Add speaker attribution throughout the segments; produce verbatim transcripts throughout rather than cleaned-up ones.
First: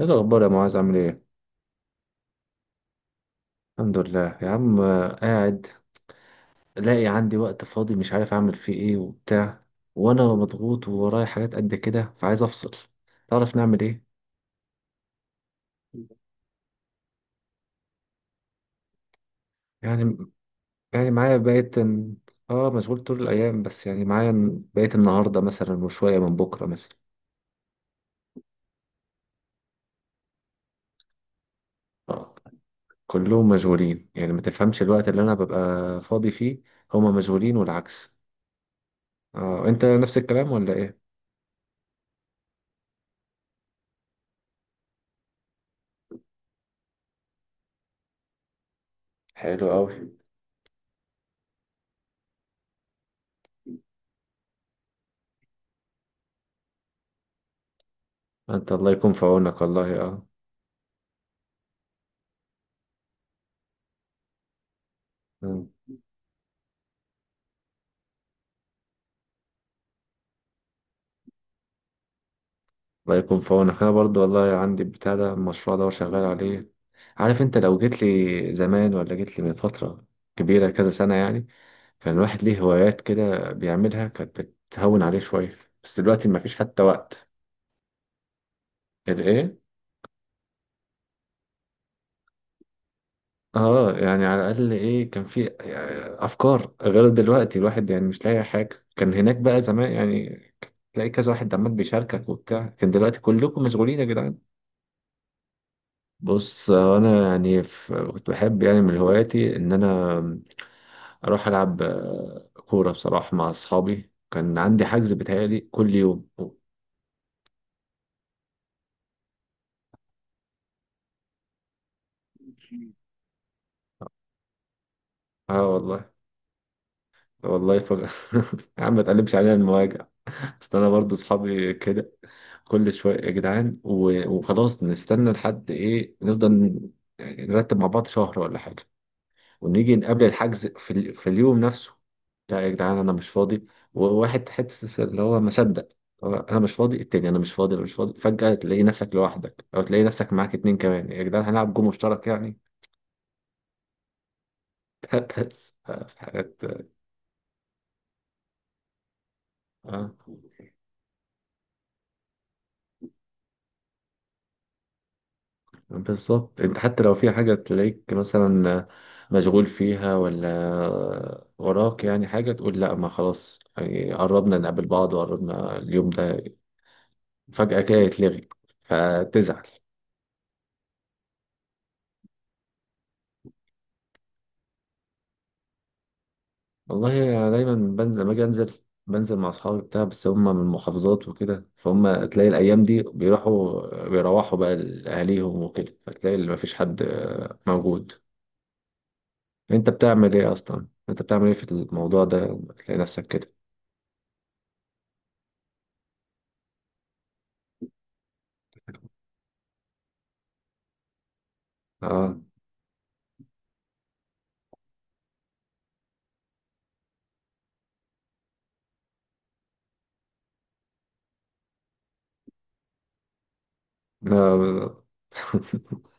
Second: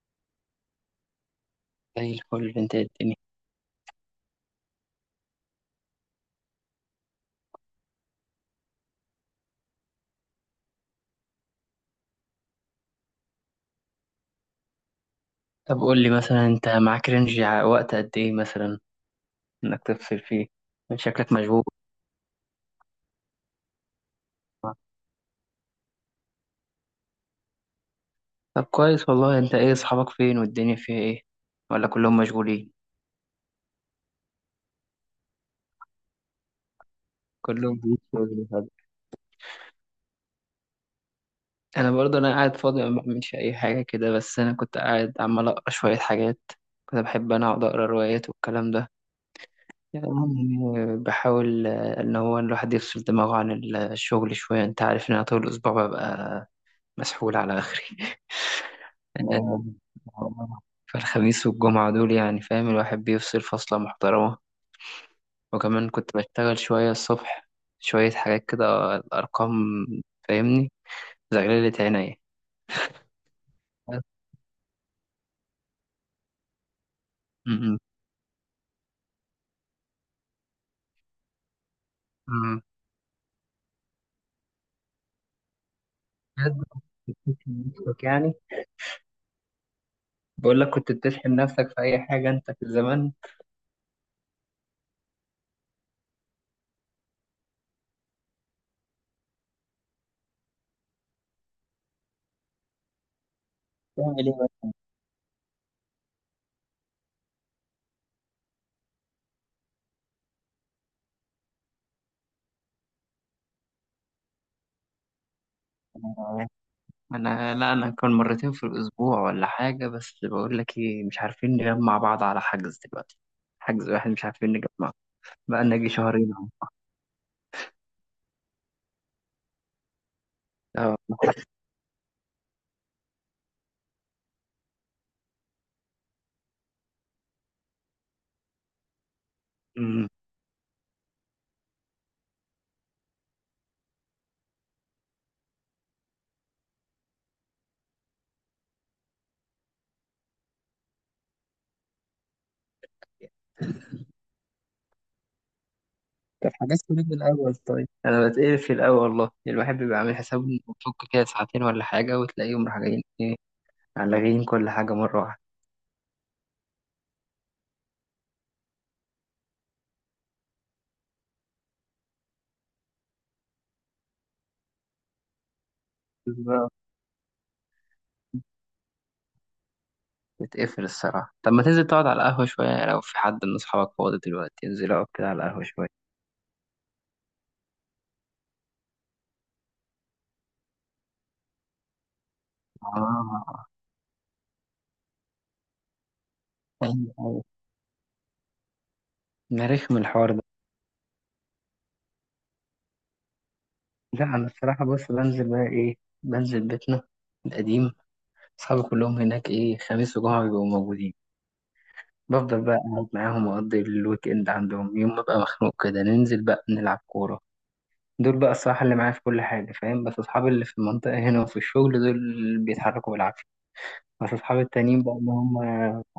Speaker 1: ايه الاخبار يا معاذ، عامل ايه؟
Speaker 2: زي الفل، انت إيه الدنيا؟
Speaker 1: الحمد لله يا عم، آه، قاعد لاقي عندي وقت فاضي، مش عارف اعمل فيه ايه وبتاع. وانا مضغوط وورايا حاجات قد كده فعايز افصل. تعرف نعمل ايه؟
Speaker 2: طب قول لي مثلا انت معاك رينج ع- وقت قد ايه مثلا انك
Speaker 1: يعني.
Speaker 2: تفصل فيه. من
Speaker 1: يعني
Speaker 2: شكلك
Speaker 1: معايا
Speaker 2: مشغول.
Speaker 1: بقيت ال- اه مشغول طول الايام، بس يعني معايا بقيت النهارده مثلا وشويه من بكره مثلا.
Speaker 2: طب كويس والله، انت ايه، اصحابك فين والدنيا فيها ايه؟ ولا كلهم
Speaker 1: اه
Speaker 2: مشغولين؟
Speaker 1: كلهم مشغولين، يعني ما تفهمش الوقت اللي انا ببقى فاضي فيه، هما مشغولين
Speaker 2: كلهم في
Speaker 1: والعكس.
Speaker 2: شغل وحاجة.
Speaker 1: اه، انت نفس الكلام ولا ايه؟
Speaker 2: انا برضه انا قاعد فاضي ما بعملش اي حاجه كده، بس انا كنت قاعد عمال اقرا شويه حاجات. كنت بحب انا اقعد اقرا روايات والكلام ده،
Speaker 1: حلو قوي.
Speaker 2: يعني بحاول آه، ان هو الواحد يفصل دماغه عن الشغل شويه. انت عارف ان انا طول الاسبوع ببقى مسحول على آخري.
Speaker 1: انت الله يكون في عونك
Speaker 2: آه،
Speaker 1: والله اه.
Speaker 2: فالخميس والجمعة دول يعني فاهم الواحد بيفصل فصلة محترمة.
Speaker 1: آه.
Speaker 2: وكمان كنت بشتغل شوية الصبح، شوية حاجات كده، الأرقام فاهمني، زغللة عينيا.
Speaker 1: الله يكون في عونك. انا برضه والله عندي البتاع ده، المشروع ده وشغال عليه. عارف، انت
Speaker 2: م-
Speaker 1: لو جيت لي زمان ولا جيت لي من فترة كبيرة كذا سنة يعني، كان الواحد ليه
Speaker 2: م-
Speaker 1: هوايات كده بيعملها كانت بتهون عليه شوية. بس دلوقتي مفيش
Speaker 2: بجد
Speaker 1: حتى
Speaker 2: كنت
Speaker 1: وقت.
Speaker 2: بتشحن نفسك يعني؟
Speaker 1: الايه؟
Speaker 2: بقول لك، كنت بتشحن نفسك في أي حاجة أنت في الزمان؟
Speaker 1: اه يعني على الاقل ايه، كان في آه، افكار غير دلوقتي. الواحد يعني مش لاقي حاجة. كان هناك بقى زمان يعني تلاقي كذا واحد عمال بيشاركك وبتاع. كان دلوقتي كلكم مشغولين يا
Speaker 2: تعمل
Speaker 1: جدعان.
Speaker 2: إيه؟
Speaker 1: بص انا يعني ف- كنت بحب يعني من هواياتي ان انا اروح العب آه، كوره بصراحه مع اصحابي. كان عندي حجز بيتهيألي كل يوم.
Speaker 2: بس؟ انا لا، انا كان مرتين في الاسبوع ولا حاجه، بس بقول لك ايه، مش عارفين نجمع بعض على حجز دلوقتي. حجز واحد مش عارفين نجمع،
Speaker 1: اه
Speaker 2: بقى لنا يجي
Speaker 1: والله.
Speaker 2: شهرين اهو.
Speaker 1: والله ف... يا عم، ما تقلبش علينا المواجع. اصل انا
Speaker 2: اه.
Speaker 1: برضو اصحابي كده كل شويه يا جدعان و... وخلاص نستنى لحد ايه. نفضل يعني نرتب مع بعض شهر ولا حاجه، ونيجي
Speaker 2: أمم.
Speaker 1: قبل الحجز في, ال... في اليوم نفسه. لا يا جدعان انا مش فاضي. وواحد حته اللي هو ما صدق، هو انا مش فاضي، التاني انا مش فاضي، انا مش فاضي. فجأة تلاقي نفسك لوحدك، او تلاقي نفسك معاك اتنين كمان. يا جدعان هنلعب جو مشترك يعني. بس آه، في
Speaker 2: طب
Speaker 1: حاجات.
Speaker 2: حجزت ليه من الأول طيب؟ انا بتقرف في الاول والله، الواحد بيبقى
Speaker 1: آه.
Speaker 2: عامل حسابه انه بيفك كده ساعتين ولا حاجه، وتلاقيهم راح جايين ايه، لاغيين كل حاجه مره واحده.
Speaker 1: بالظبط. انت حتى لو في حاجة تلاقيك مثلا مشغول فيها ولا وراك يعني حاجة، تقول لا ما خلاص يعني قربنا نقابل بعض وقربنا اليوم ده،
Speaker 2: بالظبط.
Speaker 1: فجأة كده يتلغي فتزعل.
Speaker 2: بتقفل الصراحه. طب ما تنزل تقعد على القهوه شويه، لو في حد من اصحابك فاضي دلوقتي انزل اقعد كده على القهوه شويه.
Speaker 1: والله أنا دايما بنزل، لما أجي أنزل بنزل مع أصحابي بتاع، بس هم من المحافظات وكده، فهم تلاقي الأيام دي
Speaker 2: اه،
Speaker 1: بيروحوا بيروحوا بقى لأهاليهم وكده، فتلاقي اللي مفيش حد
Speaker 2: ايوه ايوه،
Speaker 1: آه، موجود.
Speaker 2: ده
Speaker 1: أنت
Speaker 2: رخم الحوار.
Speaker 1: بتعمل إيه أصلا؟ أنت بتعمل إيه في الموضوع ده لما تلاقي نفسك كده؟
Speaker 2: لا انا الصراحه، بص، بنزل بقى ايه، بنزل بيتنا القديم. اصحابي كلهم هناك، ايه، خميس وجمعه بيبقوا موجودين.
Speaker 1: آه
Speaker 2: بفضل بقى قاعد معاهم، واقضي الويك اند عندهم. يوم ما ببقى مخنوق كده ننزل بقى نلعب كوره. دول بقى الصراحه اللي معايا في كل حاجه فاهم. بس اصحابي اللي في المنطقه هنا وفي الشغل، دول اللي بيتحركوا بالعافيه. بس اصحابي
Speaker 1: لا.
Speaker 2: التانيين بقى، اللي هم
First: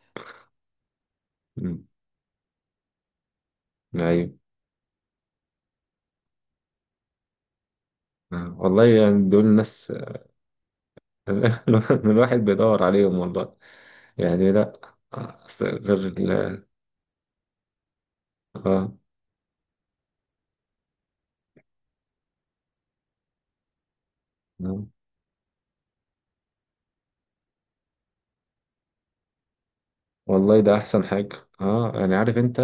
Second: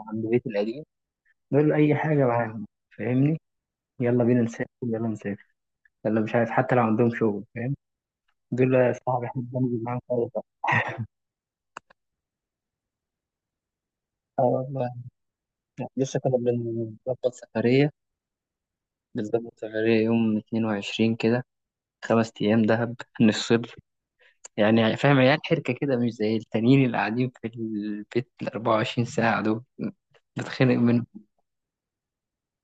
Speaker 2: عند بيت القديم، دول
Speaker 1: مم.
Speaker 2: اي حاجه معاهم فاهمني. يلا
Speaker 1: أيوه.
Speaker 2: بينا نسافر، يلا نسافر، يلا، مش عارف، حتى لو عندهم شغل فاهم.
Speaker 1: آه. والله
Speaker 2: دول صحابي
Speaker 1: يعني دول
Speaker 2: احب انزل
Speaker 1: ناس.
Speaker 2: معاهم خالص.
Speaker 1: الواحد بيدور عليهم والله.
Speaker 2: اه
Speaker 1: يعني لا.
Speaker 2: والله.
Speaker 1: آه، أصل غير
Speaker 2: لسه كنا
Speaker 1: ال
Speaker 2: بنظبط سفرية
Speaker 1: آه.
Speaker 2: بنظبط سفرية يوم اتنين وعشرين كده، خمس أيام دهب، نفصل.
Speaker 1: آه.
Speaker 2: يعني فاهم، عيال حركة كده، مش زي التانيين اللي قاعدين في البيت الأربعة وعشرين ساعة دول.
Speaker 1: والله
Speaker 2: بتخنق
Speaker 1: ده احسن
Speaker 2: منه.
Speaker 1: حاجه، اه يعني عارف انت،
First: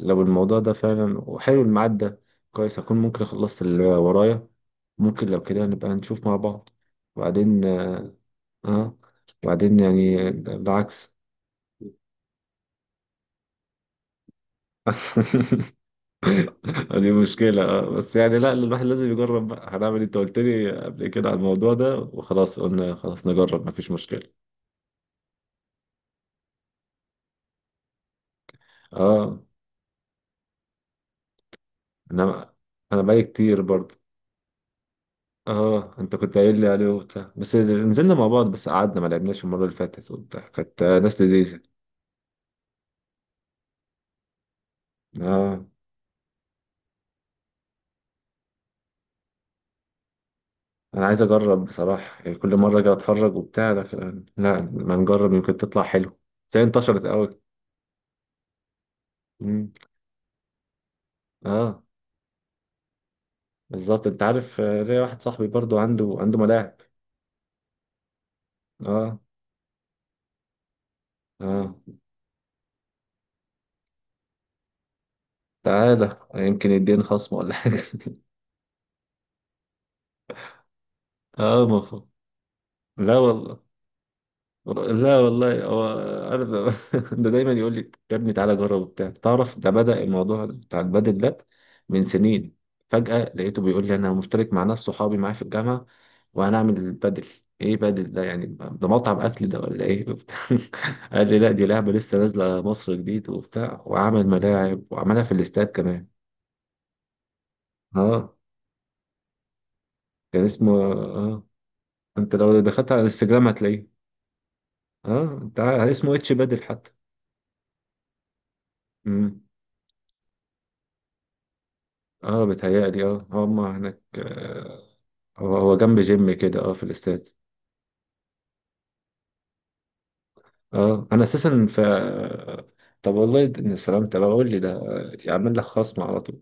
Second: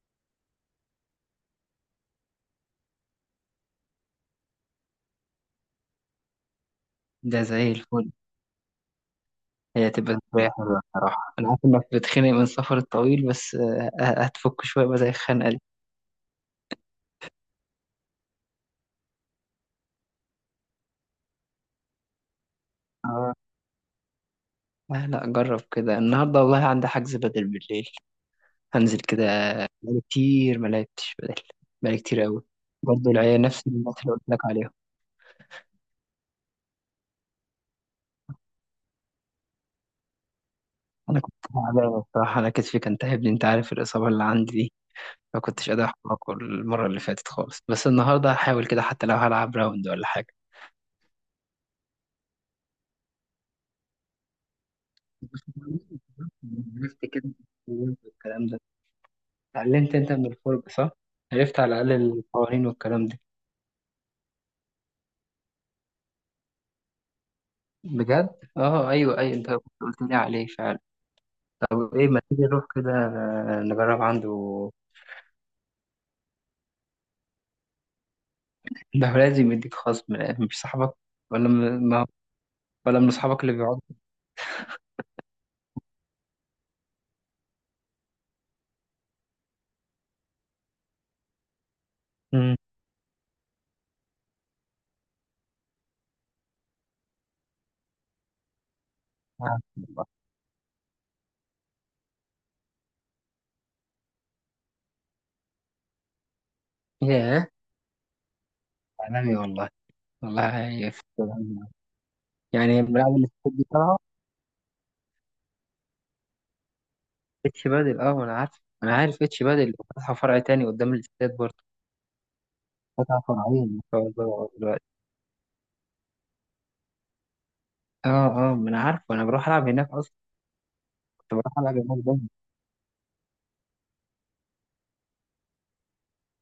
Speaker 1: لو الموضوع ده فعلا وحلو الميعاد ده، كويس اكون ممكن خلصت اللي ورايا. ممكن لو كده نبقى نشوف مع بعض
Speaker 2: ده
Speaker 1: وبعدين.
Speaker 2: زي الفل.
Speaker 1: اه. وبعدين
Speaker 2: هي تبقى
Speaker 1: يعني
Speaker 2: شوية حلوة
Speaker 1: بالعكس.
Speaker 2: الصراحة. أنا عارف إنك بتخنق من السفر الطويل، بس آه، آه، هتفك شوية بقى زي الخنقة دي.
Speaker 1: دي مشكلة اه، بس يعني لا الواحد لازم يجرب بقى، هنعمل إيه؟ انت قلت لي قبل كده على الموضوع ده وخلاص قلنا خلاص
Speaker 2: آه.
Speaker 1: نجرب، مفيش مشكلة.
Speaker 2: لا لا، جرب كده، النهاردة والله عندي حجز بدل بالليل، هنزل كده.
Speaker 1: اه
Speaker 2: بقالي كتير ما لعبتش بدل، بقالي كتير قوي.
Speaker 1: انا انا
Speaker 2: برضه
Speaker 1: بقالي
Speaker 2: العيال
Speaker 1: كتير
Speaker 2: نفس
Speaker 1: برضه.
Speaker 2: الناس اللي قلت لك عليهم.
Speaker 1: اه، انت كنت قايل لي عليه وبتاع، بس نزلنا مع بعض بس قعدنا ما لعبناش المره اللي فاتت وبتاع. كانت آه، ناس
Speaker 2: انا كنت
Speaker 1: لذيذه.
Speaker 2: تعبان بصراحه، انا كتفي كان تعبني، انت عارف الاصابه اللي عندي دي. ما
Speaker 1: اه
Speaker 2: كنتش قادر احرك المره اللي فاتت خالص، بس النهارده هحاول كده حتى لو هلعب راوند ولا حاجه.
Speaker 1: انا عايز اجرب بصراحه، يعني كل مره اجي اتفرج وبتاع، لكن لا ما نجرب يمكن تطلع حلو. بس هي
Speaker 2: عرفت
Speaker 1: انتشرت
Speaker 2: كده
Speaker 1: قوي.
Speaker 2: الكلام ده،
Speaker 1: مم.
Speaker 2: اتعلمت انت من الفرجه صح، عرفت على
Speaker 1: اه
Speaker 2: الاقل القوانين والكلام ده.
Speaker 1: بالظبط. انت عارف آه، ليا واحد صاحبي برضو عنده عنده ملاعب.
Speaker 2: بجد؟ اه،
Speaker 1: اه.
Speaker 2: ايوه ايوه، انت كنت قلت لي عليه فعلا.
Speaker 1: اه.
Speaker 2: طب ايه، ما تيجي نروح كده نجرب عنده؟
Speaker 1: تعالى يمكن يديني خصم ولا حاجه.
Speaker 2: ده هو لازم يديك خصم، لأن مش صاحبك؟ ولا
Speaker 1: اه
Speaker 2: م... ما...
Speaker 1: مفهوم.
Speaker 2: ولا من
Speaker 1: لا
Speaker 2: أصحابك اللي
Speaker 1: والله.
Speaker 2: بيقعدوا؟
Speaker 1: لا والله هو، انا ب- ده دايما يقول لي يا ابني تعالى جرب وبتاع. تعرف ده بدأ الموضوع بتاع البادل ده من سنين.
Speaker 2: امم،
Speaker 1: فجأة لقيته بيقول لي انا مشترك مع ناس صحابي معايا في الجامعة، وهنعمل البادل. ايه بادل ده يعني؟ ده مطعم اكل ده
Speaker 2: معاك
Speaker 1: ولا
Speaker 2: والله.
Speaker 1: ايه وبتاع؟ قال لي لا دي لعبة لسه نازلة مصر جديد وبتاع، وعمل ملاعب وعملها في الاستاد كمان.
Speaker 2: ياه،
Speaker 1: اه
Speaker 2: عالمي والله.
Speaker 1: كان
Speaker 2: والله
Speaker 1: اسمه
Speaker 2: يف-
Speaker 1: اه انت لو
Speaker 2: يعني
Speaker 1: دخلت على
Speaker 2: الملاعب اللي
Speaker 1: الانستجرام
Speaker 2: في دي
Speaker 1: هتلاقيه.
Speaker 2: طالعة؟
Speaker 1: اه انت عارف- اسمه اتش بادل حتى.
Speaker 2: اتش بادل؟ اه أنا عارف، أنا عارف
Speaker 1: مم.
Speaker 2: اتش بادل، فاتحة فرع تاني قدام الاستاد برضه.
Speaker 1: اه بيتهيألي
Speaker 2: فاتحة
Speaker 1: اه هم
Speaker 2: فرعين ما شاء
Speaker 1: هناك
Speaker 2: الله
Speaker 1: آه،
Speaker 2: دلوقتي.
Speaker 1: هو هو جنب جيم كده اه في الاستاد.
Speaker 2: اه. اه ما أنا عارف، أنا بروح ألعب هناك أصلا،
Speaker 1: اه انا
Speaker 2: كنت بروح
Speaker 1: اساسا
Speaker 2: ألعب
Speaker 1: ف
Speaker 2: هناك دايما.
Speaker 1: طب والله د- ان سلام. طب اقول لي ده آه، يعمل لك خصم على طول.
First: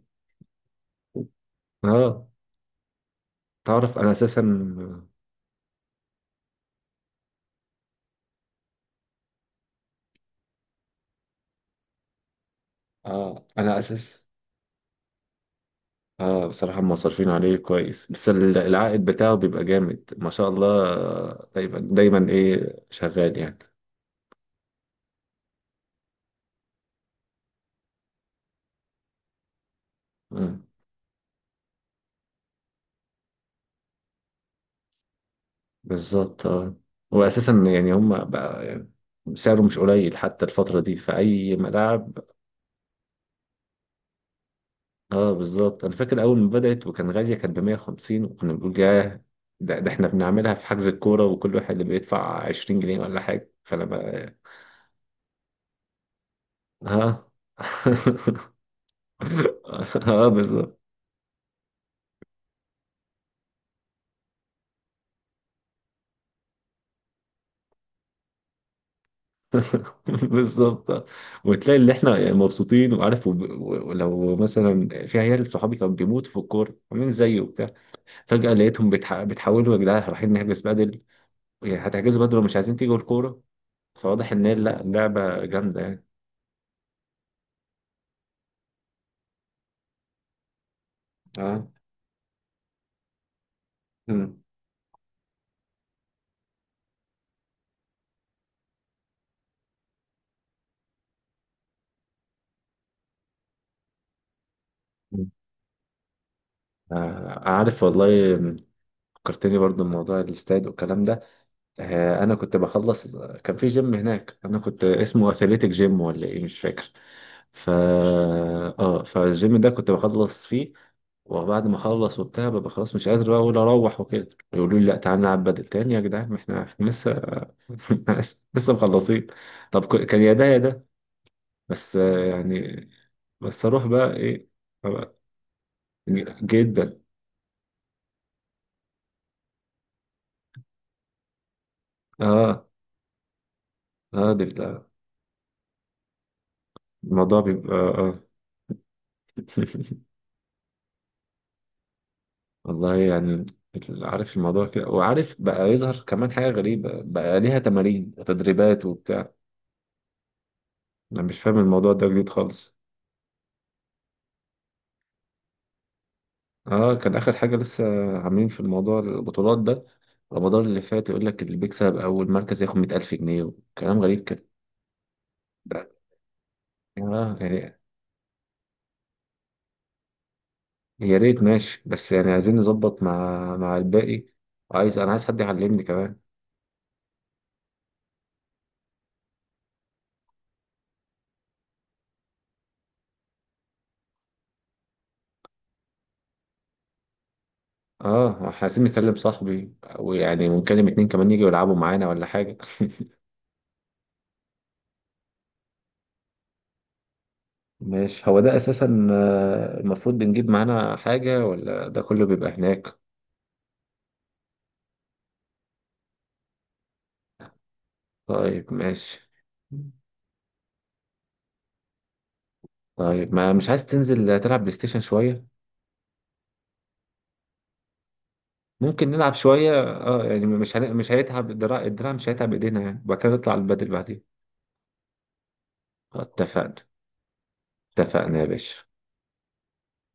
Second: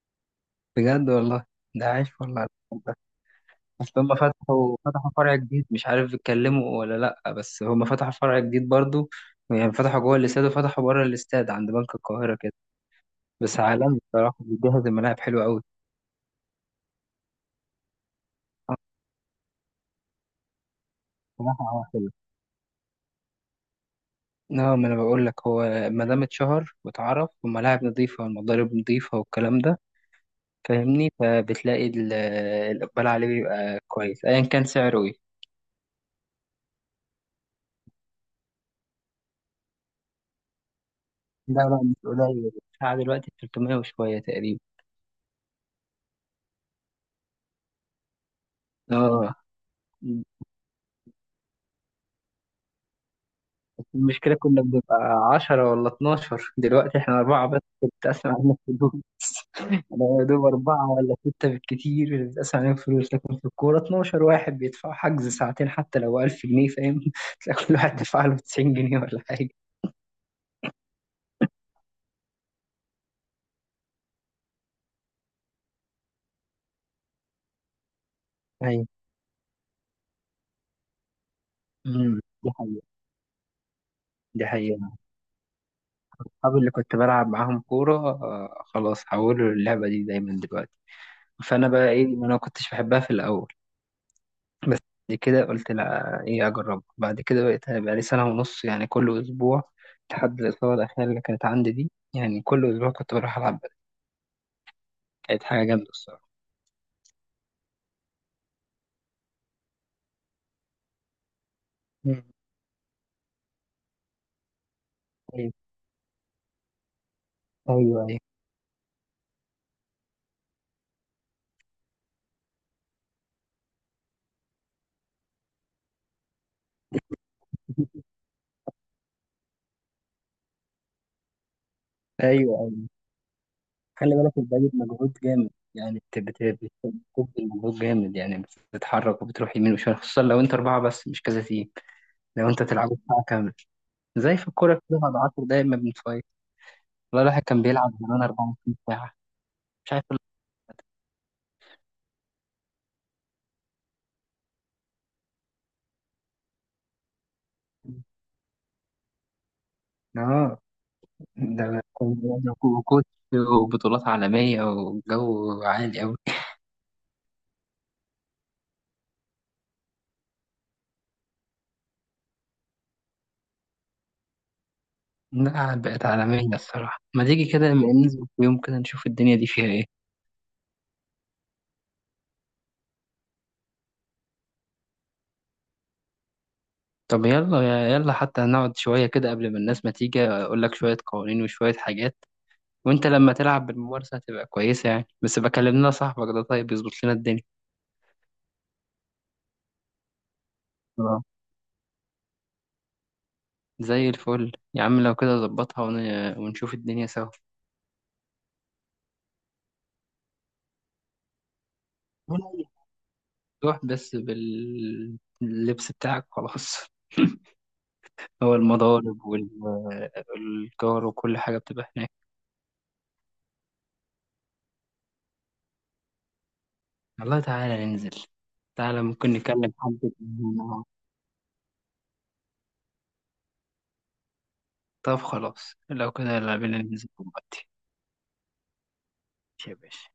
Speaker 2: بجد والله؟ ده عايش
Speaker 1: اه
Speaker 2: والله. اصل
Speaker 1: تعرف انا
Speaker 2: هم فتحوا
Speaker 1: اساسا.
Speaker 2: فتحوا فرع جديد، مش عارف اتكلموا ولا لا، بس هم فتحوا فرع جديد برضو. يعني فتحوا جوه الاستاد وفتحوا بره الاستاد عند بنك القاهرة كده.
Speaker 1: اه
Speaker 2: بس
Speaker 1: انا
Speaker 2: عالمي
Speaker 1: اساس.
Speaker 2: بصراحة، بيجهز الملاعب حلو قوي.
Speaker 1: اه بصراحة مصرفين عليه كويس، بس ال- العائد بتاعه بيبقى جامد ما شاء الله. آه،
Speaker 2: بصراحة
Speaker 1: دايما
Speaker 2: هو حلو.
Speaker 1: دايما ايه شغال يعني.
Speaker 2: اه، ما انا بقول لك، هو ما دام اتشهر واتعرف، وملاعب نظيفة والمضارب نظيفة والكلام ده
Speaker 1: آه.
Speaker 2: فاهمني، فبتلاقي ال- الاقبال عليه بيبقى كويس ايا كان سعره ايه.
Speaker 1: بالظبط اه. واساسا يعني هم بقى يعني سعره مش قليل حتى الفترة دي في
Speaker 2: لا
Speaker 1: أي
Speaker 2: لا مش
Speaker 1: ملاعب.
Speaker 2: قليل، الساعة دلوقتي تلتميه وشوية تقريبا.
Speaker 1: اه بالظبط. انا فاكر اول ما بدات وكان غاليه كانت ب مية وخمسين وكنا بنقول ياه.
Speaker 2: اه،
Speaker 1: ده, ده احنا بنعملها في حجز الكوره، وكل واحد اللي بيدفع عشرين جنيه ولا حاجه، فانا بقى.
Speaker 2: المشكلة كنا بنبقى عشرة ولا اتناشر، دلوقتي احنا
Speaker 1: ها.
Speaker 2: أربعة بس بتتقسم علينا الفلوس. أنا يا
Speaker 1: اه
Speaker 2: دوب
Speaker 1: بالظبط.
Speaker 2: أربعة ولا ستة بالكتير اللي بتتقسم علينا الفلوس، لكن في الكورة اتناشر واحد بيدفع حجز ساعتين حتى لو ألف جنيه فاهم، تلاقي كل واحد دفع له تسعين جنيه ولا حاجة.
Speaker 1: بالظبط. وتلاقي اللي احنا يعني مبسوطين وعارف وب- و- ولو مثلا في عيال صحابي كانوا بيموتوا في الكوره عاملين زيي وبتاع، فجاه
Speaker 2: أيوة.
Speaker 1: لقيتهم بتح... بتحولوا يا جدعان رايحين نحجز بدل. يعني
Speaker 2: أمم،
Speaker 1: هتحجزوا بدل
Speaker 2: دي
Speaker 1: ومش عايزين
Speaker 2: حقيقة.
Speaker 1: تيجوا الكوره. فواضح ان
Speaker 2: دي
Speaker 1: هي لا،
Speaker 2: حقيقة.
Speaker 1: اللعبه جامده يعني.
Speaker 2: أصحابي اللي كنت بلعب معاهم كورة آه، خلاص حولوا اللعبة دي دايما دلوقتي.
Speaker 1: اه.
Speaker 2: فأنا بقى إيه، ما أنا ما كنتش بحبها في الأول.
Speaker 1: مم.
Speaker 2: بس بعد كده قلت لا، ايه، اجربها. بعد كده بقيت بقى لي سنه ونص يعني كل اسبوع، لحد الاصابه الاخيره اللي كانت عندي دي، يعني كل اسبوع كنت بروح العب بدل. كانت حاجه جامده الصراحه.
Speaker 1: آه، عارف والله. فكرتني برضو بموضوع الاستاد والكلام ده.
Speaker 2: مم.
Speaker 1: آه، انا كنت بخلص. كان في جيم هناك انا كنت اسمه
Speaker 2: ايوه
Speaker 1: اثليتيك جيم ولا ايه مش فاكر. ف
Speaker 2: ايوه ايوه
Speaker 1: اه فالجيم ده كنت بخلص فيه، وبعد ما اخلص وبتاع ببقى خلاص مش قادر بقى اقول اروح، وكده يقولوا لي لا تعالى نلعب بدل تاني يا جدعان ما احنا إحنا لسه. لسه مخلصين. طب ك- كان يا ده يا ده، بس آه،
Speaker 2: ايوه ايوه.
Speaker 1: يعني، بس اروح
Speaker 2: خلي
Speaker 1: بقى
Speaker 2: بالك،
Speaker 1: ايه؟
Speaker 2: البدن
Speaker 1: أبقى-
Speaker 2: مجهود جامد يعني. بت- بت-
Speaker 1: جدا.
Speaker 2: بتبذل مجهود جامد يعني، بتتحرك وبتروح يمين وشمال، خصوصا لو انت اربعه بس مش كذا تيم. لو انت
Speaker 1: اه.
Speaker 2: تلعبوا ساعه كامله،
Speaker 1: اه
Speaker 2: زي في الكوره
Speaker 1: ده
Speaker 2: كده بعد 10 دقايق ما بنتفايق. والله
Speaker 1: الموضوع
Speaker 2: الواحد كان
Speaker 1: بيبقى
Speaker 2: بيلعب
Speaker 1: آه،
Speaker 2: زمان أربعة وعشرين ساعة ساعه، مش عارف ال-
Speaker 1: والله يعني. عارف الموضوع كده، وعارف بقى يظهر كمان حاجة غريبة بقى ليها تمارين وتدريبات وبتاع.
Speaker 2: اه،
Speaker 1: أنا مش فاهم
Speaker 2: ده أنا
Speaker 1: الموضوع ده
Speaker 2: كنت-
Speaker 1: جديد خالص.
Speaker 2: وكوتش، وبطولات عالمية، وجو عالي أوي.
Speaker 1: اه كان آخر حاجة لسه عاملين في الموضوع البطولات ده، رمضان اللي فات يقول لك اللي بيكسب أول مركز ياخد مية ألف جنيه وكلام غريب كده.
Speaker 2: لا
Speaker 1: ده
Speaker 2: بقت عالمية الصراحة، ما
Speaker 1: اه
Speaker 2: تيجي كده
Speaker 1: يعني
Speaker 2: لما ننزل في يوم كده نشوف الدنيا دي فيها إيه.
Speaker 1: يا ريت ماشي، بس يعني عايزين نظبط مع مع الباقي، وعايز أنا عايز حد يعلمني كمان.
Speaker 2: طب يلا يلا، حتى نقعد شوية كده قبل ما الناس ما تيجي، أقول لك شوية قوانين وشوية حاجات، وأنت لما تلعب بالممارسة هتبقى كويسة يعني. بس بكلم لنا صاحبك ده طيب يظبط لنا الدنيا.
Speaker 1: اه احنا عايزين نكلم صاحبي، ويعني ونكلم اتنين
Speaker 2: آه.
Speaker 1: كمان يجوا يلعبوا معانا ولا حاجة.
Speaker 2: زي الفل يا عم، لو كده ظبطها ون- ونشوف الدنيا سوا.
Speaker 1: ماشي هو ده اساسا آه، المفروض بنجيب معانا حاجة ولا ده كله بيبقى هناك؟
Speaker 2: روح بس باللبس بتاعك خلاص، هو
Speaker 1: طيب
Speaker 2: المضارب
Speaker 1: ماشي.
Speaker 2: الجار وكل حاجة بتبقى هناك.
Speaker 1: طيب ما مش عايز تنزل تلعب بلاي ستيشن شوية؟
Speaker 2: والله تعالى ننزل، تعالى
Speaker 1: ممكن
Speaker 2: ممكن
Speaker 1: نلعب
Speaker 2: نكلم
Speaker 1: شوية
Speaker 2: حد
Speaker 1: اه
Speaker 2: من-
Speaker 1: يعني مش
Speaker 2: هنا.
Speaker 1: هن... مش هيتعب الدراع، الدراع مش هيتعب ايدينا يعني، وبعد كده نطلع البدل بعدين.
Speaker 2: طب خلاص لو كده يلا
Speaker 1: اتفقنا.
Speaker 2: بينا ننزل دلوقتي.
Speaker 1: اتفقنا يا باشا.
Speaker 2: يا باشا.